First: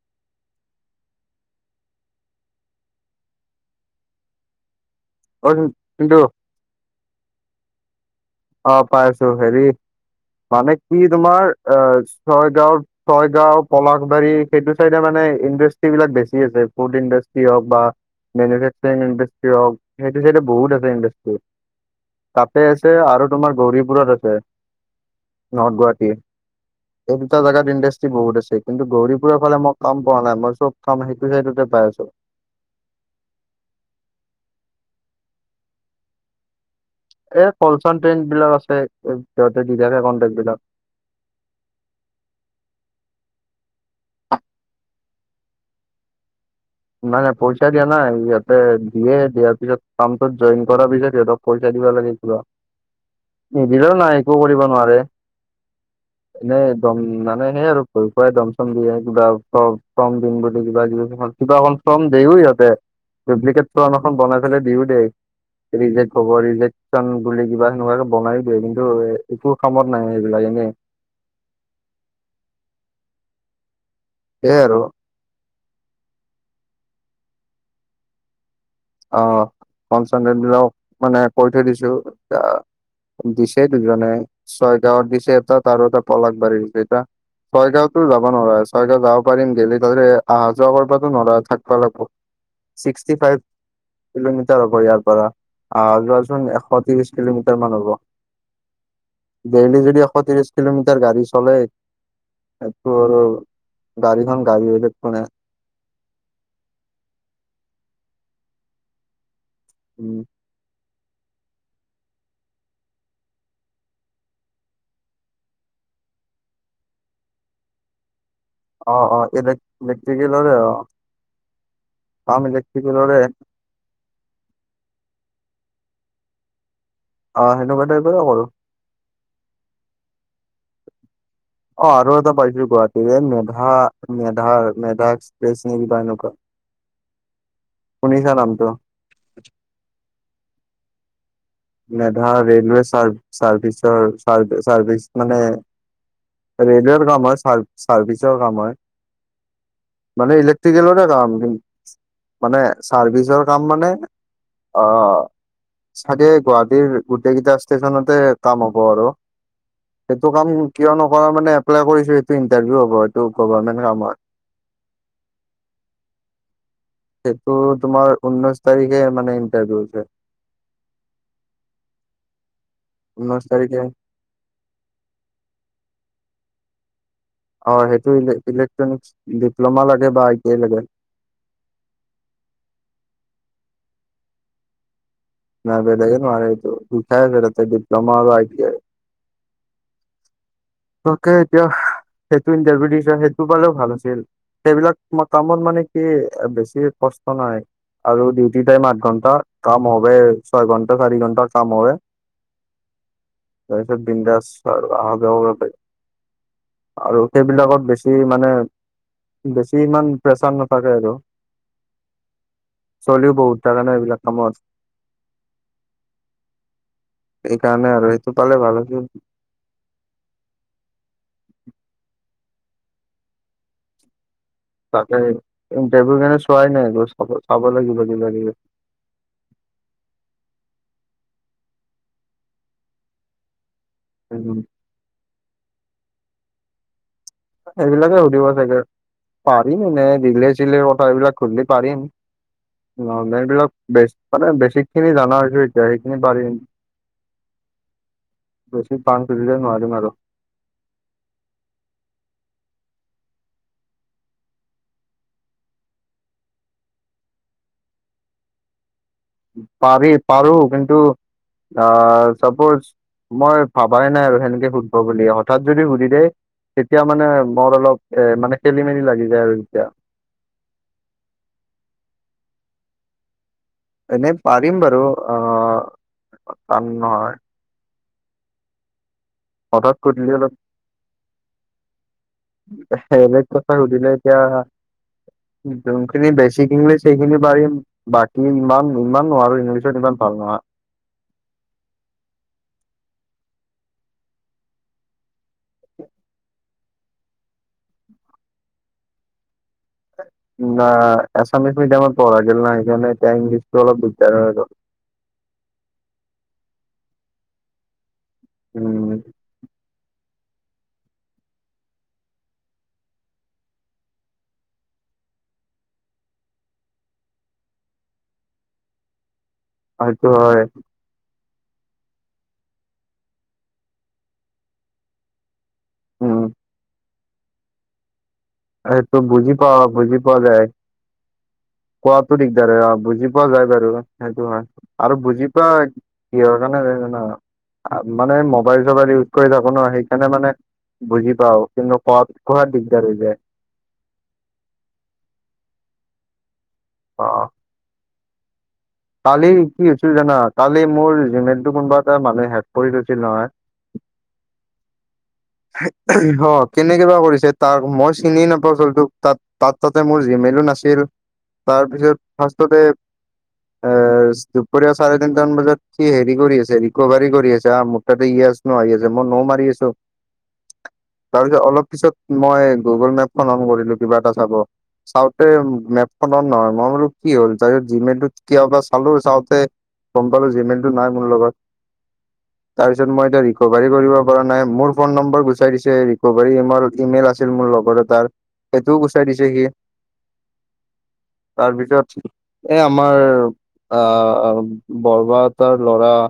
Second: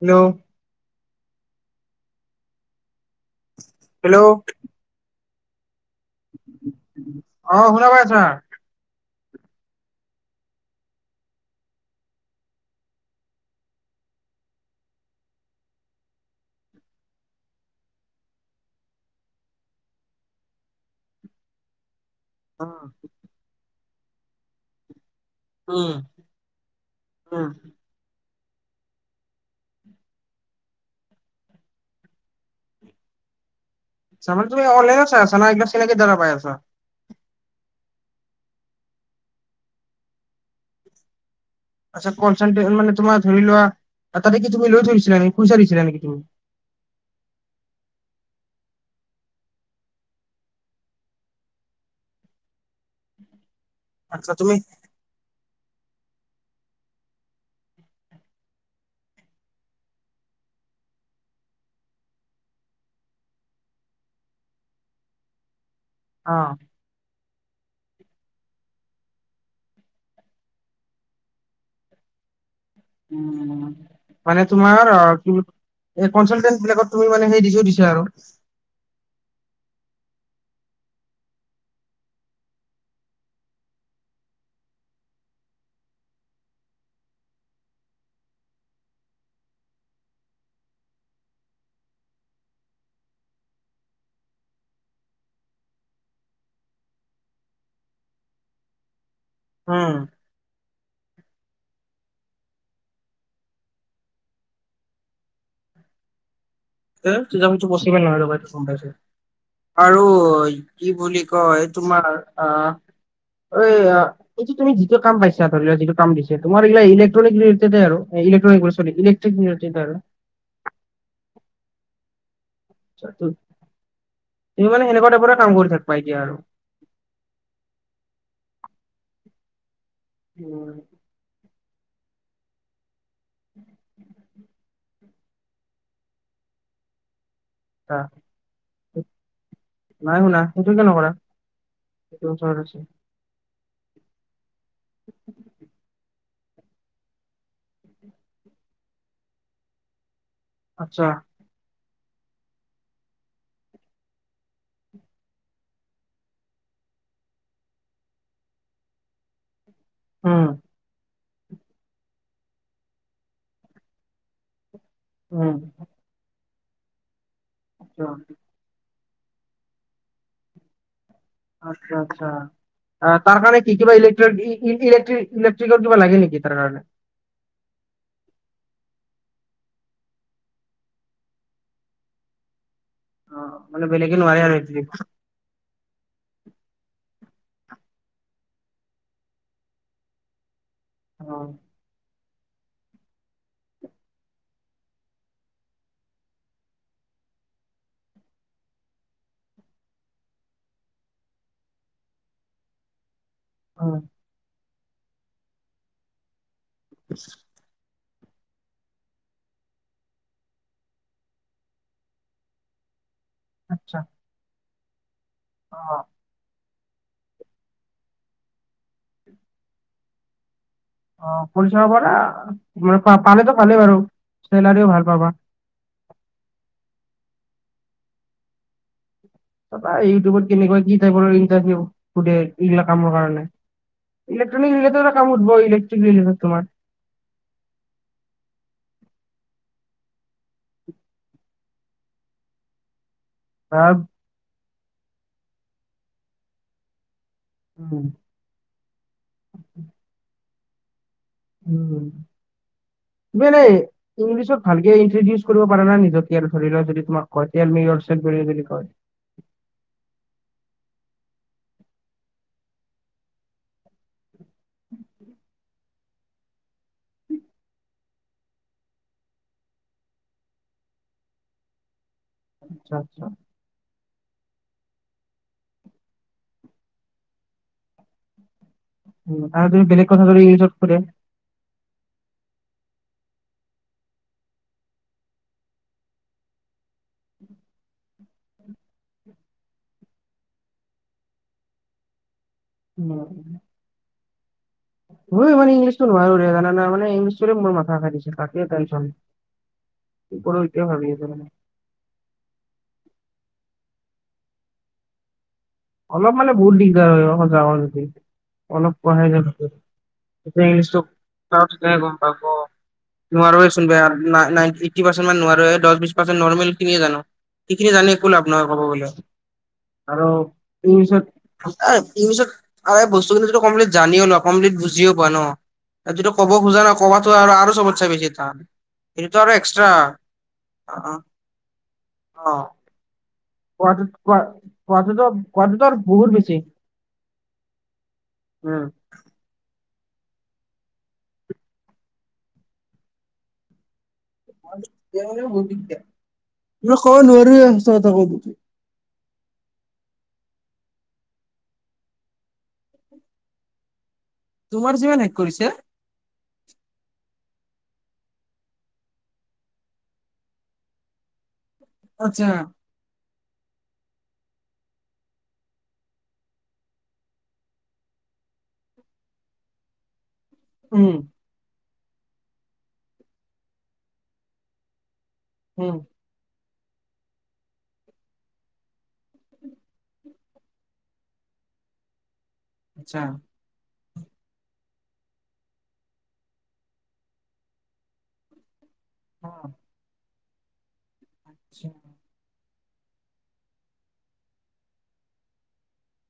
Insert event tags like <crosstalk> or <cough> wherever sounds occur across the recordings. Hello - hello অই জিণ্টু - অঁ শুনা পাই আছা। অ পাইছো, হেৰি মানে কি তোমাৰ অঁ ছয়গাঁৱত- ছয়গাঁও, পলাশবাৰী সেইটো চাইডে মানে ইণ্ডাষ্ট্ৰ্ৰী বিলাক বেছি আছে, ফুড ইণ্ডাষ্ট্ৰি হওক বা- মেনুফেচাৰিং ইণ্ডাষ্ট্ৰীয়ে হ‌ওক, সেইটো ছাইডে বহুত আছে ইণ্ডাষ্ট্ৰ্ৰী। তাতে আছে উম। আৰু তোমাৰ গৌৰীপুৰত আছে। নৰ্থ গুৱাহাটী, এই দুটা উম জোগাত ইণ্ডাষ্ট্ৰ- ষ্ট্ৰী বহুত আছে, কিন্তু গৌৰী পুৰৰ ফালে মই কাম পোৱা নাই মই চব কাম সেইটো চাইডতে পাই আছো। ছামাল তুমি অনলাইনত চাই আছা‌ ন, এই চিনাকি দ্বাৰা পাই আছা। এ কলচন ট্ৰেণ্ড বিলাক আছে সিহঁতে দি থাকে কনটেক্ট বিলাক। আচ্ছ কলচন মানে তোমাৰ ধৰি লোৱা তাতে তুমি লৈ থৈছিলা নেকি পইচা দিছিলা নেকি তুমি? নাই নাই পইচা দিয়া নাই ইয়াতে দিয়ে দিয়াৰ পিছত কামটোত জইন কৰা পিছত সিহঁতক- পইচা দিবা লাগে কিবা। <inaudible> নিদিলো নাই আচ্ছা একো তুমি কৰিব নোৱাৰে। <inaudible> এনে দম মানে সেই আৰু খুৱাই দম চম দিয়ে কিবা কম দিন বুলি কিবা কিবি। কিবা এখন ফৰ্ম দিওঁ সিহঁতে ডুপ্লিকেট ফৰ্ম এখন বনাই পেলাই দিওঁ দে ৰিজেকট- অ খবৰ ৰিজেকচন বুলি কিবা সেনেকুৱাকে বনাই দিয়ে কিন্তু একো কামত নাই সেইবিলাক এনেই - উম, মানে সেয়াই আৰু তোমাৰ কি- এই কনচালটেন্ট বিলাকত তুমি মানে সেই দিছো থৈছা আৰু। আহ কনচালটেন্ট মানে কৈ থৈ দিছো এ- দিছে দুজনে ছয় গাঁৱত দিছে এটা ত আৰু এটা পলশ বাৰী দিছে এটা। ছয়গাঁওতো যাব নোৱাৰা ছয়গাঁও যাব পাৰিম গেললে ত অহা যোৱা কৰিবাতো নোৱাৰয় থাকিব লাগিব। Sixty five. কিলোমিটাৰ হ'ব ইয়াৰ পৰা আহ যোৱাচোন এশ ত্ৰিশ কিলোমিটাৰ মান হ'ব। <inaudible> দেলি উম যদি এশ ত্ৰিশ। কিলোমিটাৰ গাড়ী চলে, সেইটো আৰু গাড়ীখন গাড়ী হৈ থাকব না। এজতো পবচিবে নহয় ৰ'বা ইটো গম পাইছে আৰু। উম। কি বুলি কয় তোমাৰ আঁহ। অ এইটো তুমি যিটো কাম পাইছা ধৰি লোৱা যিটো কাম দিছে তোৰ এইগিলা ইলেক্ট্ৰনিক ৰিলেটেডে আৰু। এ ইলে্ট্ৰিক ইলে্ট্ৰিক আৰু- ল আমি দেখ <unintelligible> তুমি মানে সেনেকুৱা টাইপ কাম কৰি থাকিবা এতিয়া আৰু। অ সেনেকুৱা টাইপৰে কৰো। উম অ আৰু এটা পাইছিলো গুৱাহাটীৰে মেধা মেধা এক্সপ্ৰেছ নে কিবা এনেকুৱা। আচ্ছা। শুনিছা নামটো। নাই শুনা, সেইটো কিয় নকৰা? সেইটো মেধা ওচৰত আছে ৰেলোৱে চাৰ চাৰ্ভিচৰ্ চাৰ্ভিচ মানে- ৰেলৱেৰ কাম হয় চাৰ্ভিচৰ কাম হয়, মানে- আচ্ছা ইলেক্ট্ৰনিকৰে কাম, কিন্তু- মানে চাৰ্ভিচৰ কাম মানে অ, চ গুৱাহাটীৰ গোটেই কেইটা ষ্টেচনতে কাম হ'ব আৰু সেইটো উম কাম কিয় নকৰা মানে এপ্লাই কৰিছো এইটো ইটাৰভিউ হ'ব এইটো গভামেণ্ট কাম হয়। উম সেইটো আচ্ছা তোমাৰ ঊনৈছ তাৰিখে মানে ইণ্টাৰভিউ আছে। আচ্ছা আচ্ছা, তাৰ ঊনৈশ কাৰণে কি তাৰিখে কিবা ইলেক্ট্ৰ- ইলেট্ৰ- ইলেকট্ৰিকৰ কিবা লাগে নেকি তাৰ কাৰণে অ, সেইটো ইলেক্ট্ৰনিক ডিপ্ল'মা লাগে বা আই টি আই লাগে। অ, মানে বেলেগে নোৱাৰে আৰু। নাই বেলেগে নোৱাৰে এইটো দুটাই লাগে আৰু ডিপ্ল'মা আৰু আই টি আই। অ তাকে এতিয়া সেইটো ইণ্টাৰভিউ দিছা সেইটো পালেও ভাল আছিল। সেইবিলাক কামত বেছি কষ্ট নাই। আৰু ডিউটি টাইম আঠ ঘণ্টা কাম হ ছয় ঘন্টা চাৰি ঘন্টা কাম হয়। <inaudible> অ তাৰপিছত বিন্দাচ আহা যোৱা কৰিব পাৰি। আৰু সেইবিলাকত বেছি মানে বেছি ইমান প্ৰেচাৰ নাথাকে আৰু। চলিও বহুত ধাদ <unintelligible> নে আচ্ছা এইবিলাক কামত। অ', এইকাৰণে আৰু সেইটো পালে ভাল আছিল। কৰি চাব পাৰা মে পানীতো ভালেই বাৰু। চেলাৰীও ভাল পাবা তাতেই টেবুলখিনি চোৱাই নাই গৈ চাব লাগিব কিবা কিবি লাগে। তাপা ইউটিউবত কেনেকুৱা কি টাইপৰ ইটাৰভিউ সুধে এইবিলাক কামৰ কাৰণে। ইলেক্ট্ৰনিক নিলেত কাম উঠব ইলেক্ট্ৰনিক তোমাৰ এইবিলাকে সুধিব চাগে পাৰিম এনেই দিলে চিলে কথা এইবিলাক সুধিলে পাৰিম। নলেজ বিলাক তাৰ বেস, মানে বেছিক খিনি জানা হৈছে এতিয়া সেইখিনি পাৰিম। উম, বেছিক কাম সুধিলে নোৱাৰিম আৰু। উম, কেলে? <unintelligible> ইংলিছত ভালকে ইট্ৰডিউচ কৰিব পাৰ নাই নিজকে আৰু, ধৰি লোৱা যদি তোমাক কয় 'টেল মি ইউৰ সেল্ফ বুলি যদি কয়? পাৰি পাৰো কিন্তু আহ চাপোজ মই ভাবাই নাই আৰু সেনেকে সুধিব বুলি হঠাৎ যদি সুধি দেই তেতিয়া মানে মোৰ অলপ এ মানে খেলি মেলি লাগি যায় আৰু তেতিয়া। আচ্ছা-আচ্ছা। এনেই পাৰিম বাৰু অ, টান নহয়। উম, আৰু তু হঠাৎ বেলেগ কথা সুধিলে যদি অলপ ইংলিছত খুধে? বেলেগ কথা সুধিলে এতিয়া যোনখিনি বেছিক ইংলিছ সেইখিনি পাৰিম। বাকী ইমান - ইমান নোৱাৰো ইংলিছত ইমান ভাল নহয়। উম, মইও ইমান ইংলিছটো নোৱাৰো ৰে জানানা মানে ইংলিছটোয়ে মোৰ মথা খাই দিছে তাকেই টেনচন। <inaudible> হুম, বা ভাবি আছো মানে এছামিছ মিডিয়ামত পঢ়া গিল ন সেইকাৰণে এতিয়া ইংলিছতো অলপ দিগদাৰ হৈ গ'ল। অলপ মানে বহুত দিগদাৰ হয় যায় সচা কথা হেৰি অলপ উম পঢ়ায় যে তাতে এতিয়া ইংলিছটো ক কথা পাতোতে গম পাব। নোৱাৰোৱে চোন বে আৰ না নাইন্টি এইট্টী পাৰ্চেণ্টমান নোৱাৰোৱে দহ বিছ পাৰ্চেণ্ট নৰ্মেল খিনিয়ে জানো। সেইখিনি জানে একো লাভ নহ'ব ক'ব গ'লে সেইটো আৰু হয় ই পিছত এই ইংলিচত আৰু এই বস্তুখিনিটো কমপ্লিট জানিও নাপাম কমপ্লিট বুজিও পোৱা ন। আৰু যিটো উম ক'ব খোজা নাই কবাতো আৰু চবছে বেছি টান। এই তই এইটোতো আৰু বুজি পায়, এক্সট্ৰা বুজি পোৱা যায়, অ', কোৱাটো দিগদাৰ অ', বুজিছোঁ', বুজি পোৱা যায় বাৰু কোৱাটোত কোৱা সেইটো হয় আৰু কোৱাটোতো বুজি কোৱাটোতো পোৱা আৰু বহুত বেছি কিহৰ কাৰণে এই জানোঁ ', মানে মোবাইল উম। চোবাইল ইউজ ', কৰি থাকো ন, সেইকাৰণে মানে বুজি পাওঁ কিন্তু কোৱাত, কোৱাত দিগদাৰ হৈ যায়', মই অ ক'ব নোৱাৰোৱে সচা কথা কৈ দিছো। কালি কি হৈছিল জানা কালি মোৰ জিমেইলটো কোনোবা এটা মানুহে হেক কৰি থৈছিল নহয়। তোমাৰ জিমেইল হেক কৰিছে? এ হে, ইহঁত কেনেকে বা কৰিছে তাক মই চিনিয়েই নাপাও ছোৱালীতোক তাত তাৰ, তাতে মোৰ জিমেইলো নাছিল, তাৰপিছত আচ্ছা ফাৰ্ষ্টতে', <unintelligible> ইয়েছ, দুপৰীয়া চাৰে তিনটামান বজাত সি হেৰি কৰি আছে ৰিকভাৰী কৰি আছে মোৰ তাতে ইয়েছ', হয়, মই নোও মাৰি আছোঁ', উম', তাৰপিছত, অলপ পিছত মই গুগল মেপখন অন কৰিলোঁ, কিবা এটা চাব চাওঁতে উম, মেপ ', ফোনটো অন নহয়, মই বোলো কি হ'ল ডাইৰেক্ট জিমেইলটোত কিয় বা চালোঁ চাওঁতে', গম পালোঁ জিমেইলটো নাই মোৰ লগত', <unintelligible> তাৰপিছত, মই এতিয়া ৰিকভাৰী কৰিব পৰা নাই মোৰ', ফোন নম্বৰ গুচাই দিছে, ৰিকভাৰী তোমাৰ ইমেইল আছিল মোৰ লগৰ এটাৰ', এইটোও গুচাই দিছে অ সি আচ্ছা তাৰপিছত', এই, আমাৰ আহ, বৰমাহঁতৰ ল'ৰা',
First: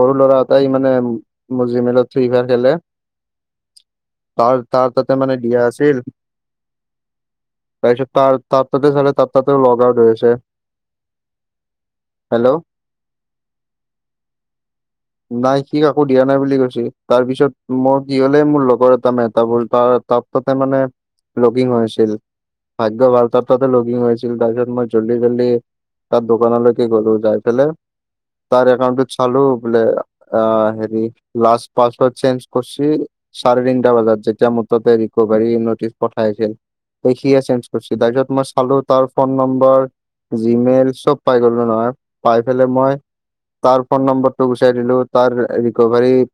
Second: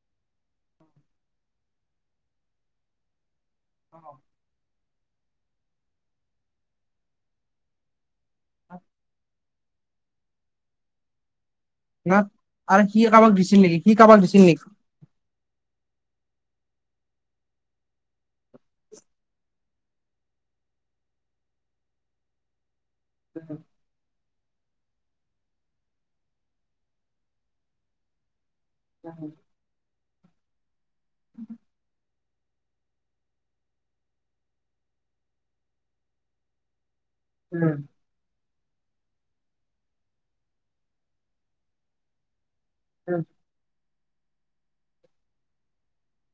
সৰু ল'ৰা এটাই মানে মোৰ জিমেইলত ফ্ৰী ফায়াৰ খেলে', অ', তাৰ, তাৰ তাতে মানে দিয়া আছিল', তাৰপিছত, তাৰ ততে চালে তাত ততেও লগ আউট হয় আছে', ন হেল্ল' আৰু সি কাৰোবাক দিছিল নেকি সি কাৰোবাক দিছিল নেকি? নাই সি কাকো দিয়া নাই বুলি কৈছে তাৰপিছত', মই কি হলে মোৰ লগৰ এটা মে এটা ভল তাৰ তাত তাতে মানে লগিং হৈ আছিল। ভাগ্য ভাল তাৰ তাতে লগিং হৈছে ছিল তাৰ পিছত মই জল্দি জল্ডি তাৰ দোকানলৈকে গ'লো যাই পেলাই। তাৰ একাউণ্টটো চালোঁ, বোলে অ', হেৰি লাষ্ট পাছৱাৰ্ড চেঞ্জ', ফচিল, চাৰে তিনিটা বজাত যেতিয়া মুঠতে ৰিকভাৰী নোটিচ পঠাইছিল', সিয়ে চেঞ্জ কৰিছোঁ, তাৰপিছত মই', পালোঁ তাৰ ফোন নম্বৰ জিমেইল চব পাই গল নহয় পাই পেলাই মই', অ', তাৰ ফোন নম্বৰটো গুচাই দিলোঁ, তাৰ ৰিকভাৰীত',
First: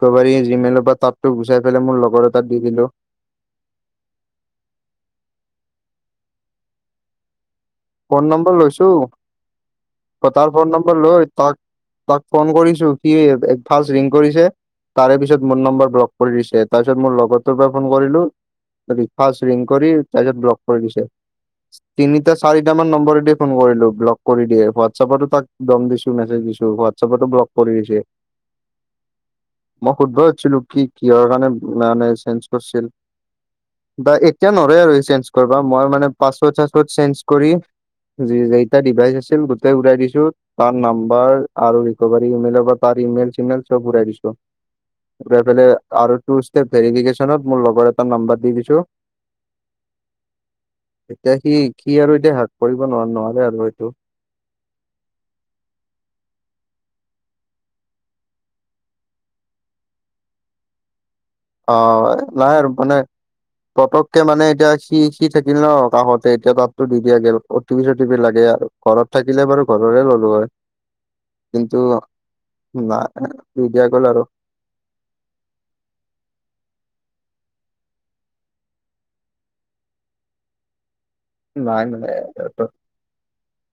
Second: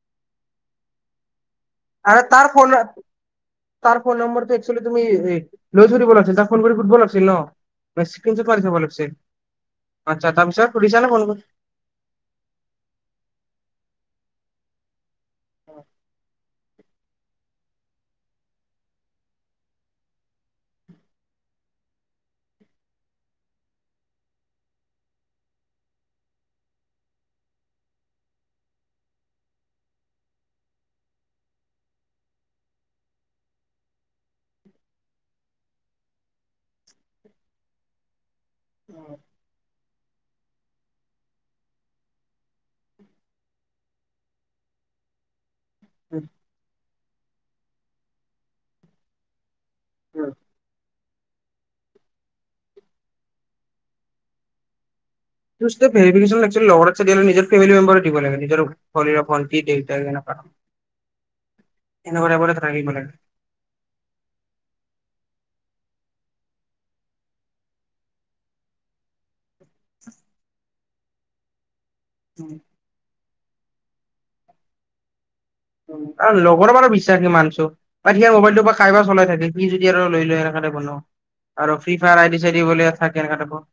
ৰিকভাৰী জিমেইলৰ পৰা তাৰতো গুচাই পেলাই মোৰ আৰু লগৰ তাৰ এটাক দি ফোন দিলোঁ', তাৰ ফোন নম্বৰটো একচুৱেলি তুমি লৈ থব লাগিছিল তাক ফোন কৰি সুধিব লাগিছিল ন' ফোন স্ক্ৰীনশ্বট নম্বৰ মাৰি থব লৈছো লাগিছিল আচ্ছা ক তাৰ তাৰপিছত ফোন নম্বৰ সুধিছা নে ফোন লৈ কৰি? তাক তাক ফোন কৰিছো কি ফাষ্ট ৰিং কৰিছে। তাৰে পিছত মোৰ নম্বৰ ব্লক কৰি দিছে তাৰ পিছত মোৰ লগৰটোৰ পৰা ফোন কৰিলো। ফাৰ্ষ্ট ৰিং কৰি তাৰপিছত ব্লক কৰি দিছে তিনিটা চাৰিট মান নম্বৰদি ফোন কৰিলো ব্লক কৰি দিয়ে হোৱাটছএপতো তাক দম দিছো মেছেজ দিছো হোৱাটছএপতো ব্লক। কৰি দিছে। <inaudible> মই শুদ্ধ হৈছিলো কি কিহৰ কাৰণে মানে চেঞ্জ কৰিছিল। বা এতিয়া নৰে আৰু চেঞ্জ কৰিবা মই মানে পাছপত চাছপত চেঞ্জ। কৰি কেইটা ডিভাইচ আছিল গোটেই উৰাই দিছো তাৰ নাম্বাৰ আৰু ৰিকভাৰি ইমেইলৰ পৰা তাৰ ইমেইল চিমেইল চব উৰাই দিছো। আৰু ইফালে টু ষ্টেপ ভেৰিভিকেচন মোৰ লগৰ এটা নম্বম দি দিছো এতিয়া সি সি আৰু এতিয়া হেক কৰিব ন নোৱাৰে আৰু এইটো। টু ষ্টেপ ভেৰিভিকেচনত এক্সুয়েলি লগৰ এটা দিয়াত কৈ নিজৰে ফেমিলি নম্বৰে দিব লাগে। শলীৰৰ ফল কি দেতাৰ কিনে কাৰণ <unintelligible> অ' নাই আৰু থাকিব মানে লাগে। পতককে মানে এতিয়া সি সি থাকিল ন কাষতে এতিয়া তাততো দি দিয়া গ' অ টি পি চ টি পি লাগে আৰু। ঘৰত থাকিলে বাৰু ঘৰৰে ললো হয় কিন্তু। উম না দি দিয়া গ'ল আৰু। আৰু লগৰ বাৰো বিশ্বাসি মানিচো। পাতিয়াৰ মোবাইলটোৰ পৰা কাৰাইব চলাই থাকে কি যদি আৰু লৈ - লৈ সনেণে বনাও। আৰু নাই ফ্ৰী ফায়াৰ আইডি মানে চাইড থাকে এনেকা টাইপৰ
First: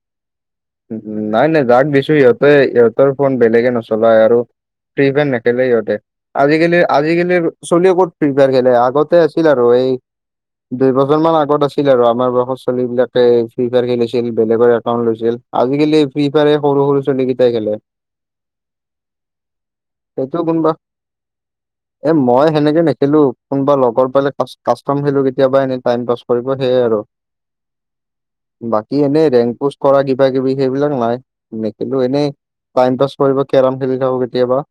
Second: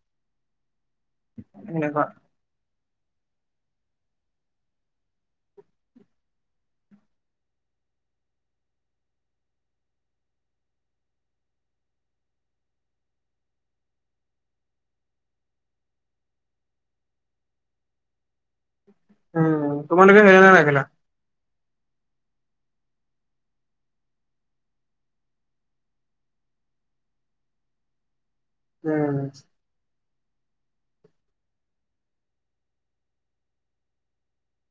উম, নাই - নাই যাক সেনেকুৱা। দিছো ইহঁতে-ইহঁতৰ ফোন বেলেগে নচলায় আৰু। ফ্ৰী ফাইৰ নেখেলে ইহঁতে। আজিকালি আজিকালিৰ চলি ক'ত ফ্ৰী ফায়াৰ খেলে আগতে আছিল আৰু এই দুই বছৰমান আগত আছিল আৰু আমাৰ বয়সৰ ছোৱালী বিলাকে ফ্ৰী ফায়াৰ খেলিছিল বেলেগৰ একাউণ্ট লৈছিল। আজিকালি ফ্ৰী ফায়াৰে সৰু - সৰু ছোৱলীকেইটাই খেলে। উম, তোমালোকে সেইটো খেলা কোনবা <inaudible> এ মই সেনেকে নেখেলো কোনোবা লগৰ পালে কাষ্টম খেলো কেতিয়াবা এনে টাইম পাছ কৰিব সেয়াই আৰু বাকী উম, এনেই ৰেং পোচ কৰা কিব কিবা কিবি সেইবিলাক নাই নেখেলো এনেই টাইম পাছ কৰিব কেৰম খেলি থাকো কেতিয়াবা।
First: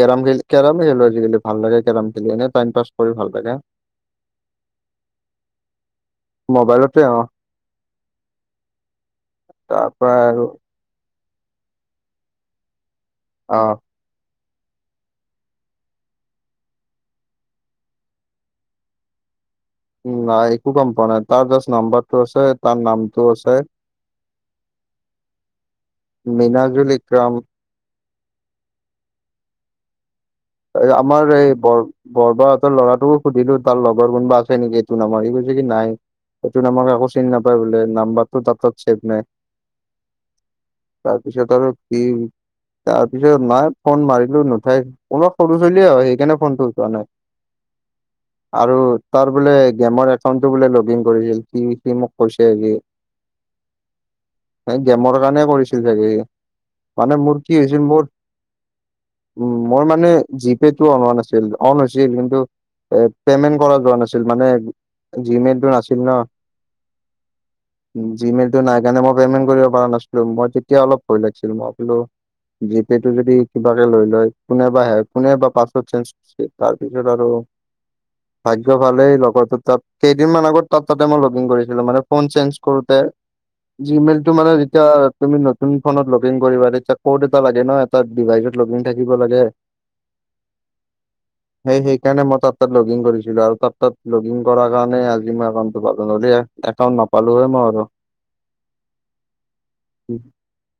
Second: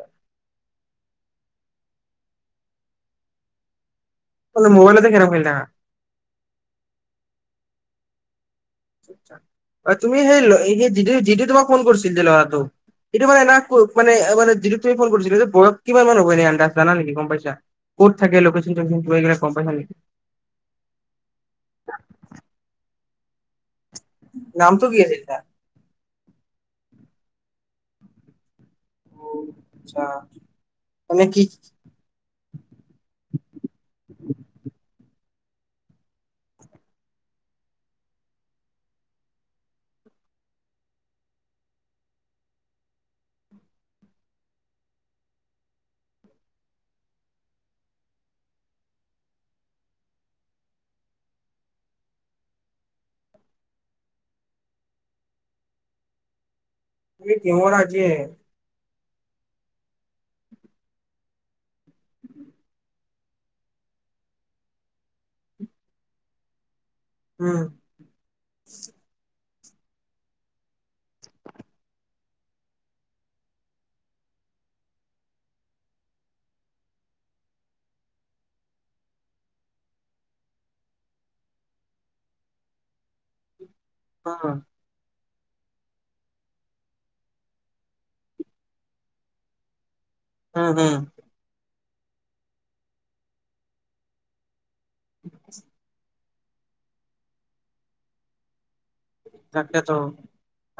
কেৰম খে কেৰমে খেলো আজিকালি ভাল লাগে কেৰম খেলি এনেই টাইম পাছ কৰি ভাল লাগে। অকল মোবাইলতে কেৰম খেলি থাকা। মোবাইলতে অ, তাৰ তুমি পৰা সেই আৰু যি- যিটোৱে তোমাক ফোন কৰিছিল যে ল'ৰাটো সিটো মানে এ অ মানে মানে যিটো তুমি ফোন কৰিছিল যে বয়স কিমান মান হব এনে আনডাচ জানা নেকি গম পাইছা? ক'ত থাকে লোকেচনতো গৈ কেনি গম পাইছা নেকি? নাই একো গম পোৱা নাই তাৰ জাষ্ট নাম্বাৰটো আছে তাৰ নামটো আছে। নামটো কি আছিল তাৰ? মিনাজুলক্ৰম আচ্ছা। মানে আমাৰ কি এই বৰ- বৰবাহতৰ ল'ৰাটো সুধিলো তাৰ লগৰ কোনোবা আছে নেকি এইটো নামৰ এই কৈছে কি নাই। সেইটো নামৰ কাকো চিনি নাপায় বোলে নাম্বাৰটো তাৰ তাত ছেভ নাই। তাৰপিছত আৰু কি তাৰপিছত নাই ফোন মাৰিলো নুথাই। অলপ সৰু ছোৱালীয়ে সেইকাৰণে ফোনটো চোৱা নাই। <inaudible> আৰু তাৰ বোলে গেমৰ একাউণ্টটো বোলে লগ ইন কৰিছিল সি -সি মোক কৈছে যে <inaudible> এ গেমৰ কাৰণে কৰিছিল চাগে সি মানে তুমি মোৰ কি গেমৰ হৈছিল মোৰ আজিয়ে উম, মই মানে জিপেটো অহা নাছিল অন হৈছিল কিন্তু এ পেমেন্ট কৰা যোৱা নাছিল মানে জিমেটো নাছিল ন। উম, জিমেইল টো নাই কাৰণে মই পেমেন্ট কৰিব পৰা নাছিলো মই তেতিয়া অলপ ভয় লাগিছিল মই বোলো জিপে'টো যদি কিবাকে লৈ লয়। কোনে বা হে কোনে বা পাছপর্ট চেঞ্জছ তাৰ পিছত আৰু <inaudible> ভাগ্য ভাল এই লগৰটো তাত কেইদিনমান আগত তাত তাতে মই লগ ইন কৰিছিলো মানে ফোন চেঞ্জ কৰোঁতে জিমেইলটো মানে উম, যেতিয়া তুমি নতুন ফনত লগিং কৰিবা তেতিয়া কৌদ এটা লাগে ন' তাত ডিভাইচত লগিং থাকি কিবা লাগে? উম, হম। সেই সেইকাৰণে মই তাৰ তাত লগিং কৰিছিলো আৰু তাৰ তাত লগিং কৰা কাৰণে আজি মই একাউণ্টটো পালো নহলে একাউণ্ট নাপালো হয় মই আৰু। তাকেটো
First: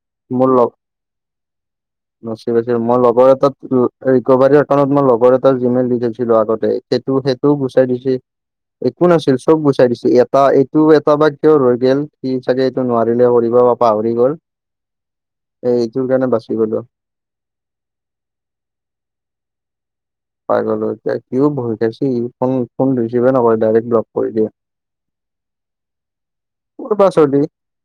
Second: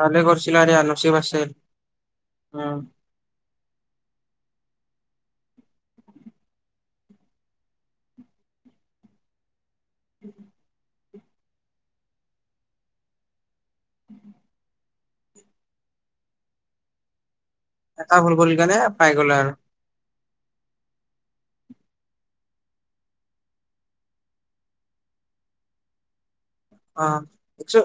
ভালে মোৰ কৰছিল লগ নচীব আছিল নচিব আছিল উম, মই লগৰ এটাত ৰিকভাৰীৰ কাৰণত মই লগৰ এটা জিমেইল দি থৈছিলো আগতে সেইটো - সেইটোও গুচাই দিছে। একো নাছিল চব গৈছিল চাই দিছো এটা এইটো এটা বা কিয় ৰৈ গেল সি চাগে এইটো নোৱাৰিলে কৰিব। পাহৰি গ'ল এ এইটোৰ কাৰণে বাচি গ'লো। এটা ভুল কৰি কেনে পাই গ'লা আৰু। পাই গ'লো এতিয়া সিয়ো ভয় খাইছি ফন- ফন ৰিচিভে নকৰে ডাইৰেক্ট ব্লক কৰি দিয়ে। ক'ৰ অ, পৰা চৰ্দি? ইচ্চো।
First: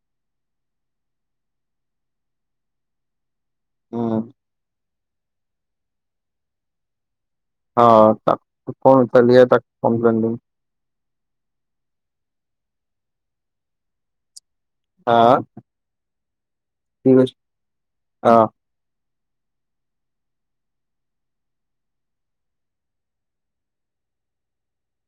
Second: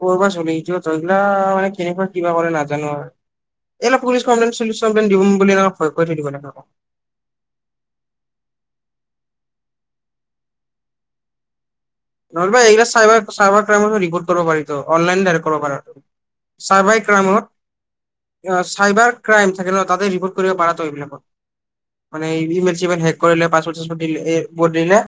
ক'ৰবা চলি এটোয়তো ইগলা মানে কেনেকুৱা কিবা কৰে নাজানো আৰ। এইবিলাক উম। পুলিচ কমপ্লেইন চুলিছ কমপ্লেইন দিম বুলি আৱ ভয় খুৱাই থাকিব লাগে আক। অ, তাক ফন তাক কমপ্লেইন দিম। নহলে বা এইগিলা চাইবাৰ- চাইবাৰ ক্ৰাইমত ৰিপৰ্ট কৰিব পাৰিটো হা? অনলাইন ডাইৰেক্ট কৰিব পাৰা। চাইবাৰ কি কৈছ? ক্ৰাইমত অ'। <unintelligible> চাইবাৰ ক্ৰাইম থাকে ন, তাতে ৰিপৰ্ট কৰিব পাৰা তই এইবিলাকত। মানে ইভি <unintelligible> হেক কৰিলে পাৰ্চপট -চাৰ্চপট দিলে এ বদিলে।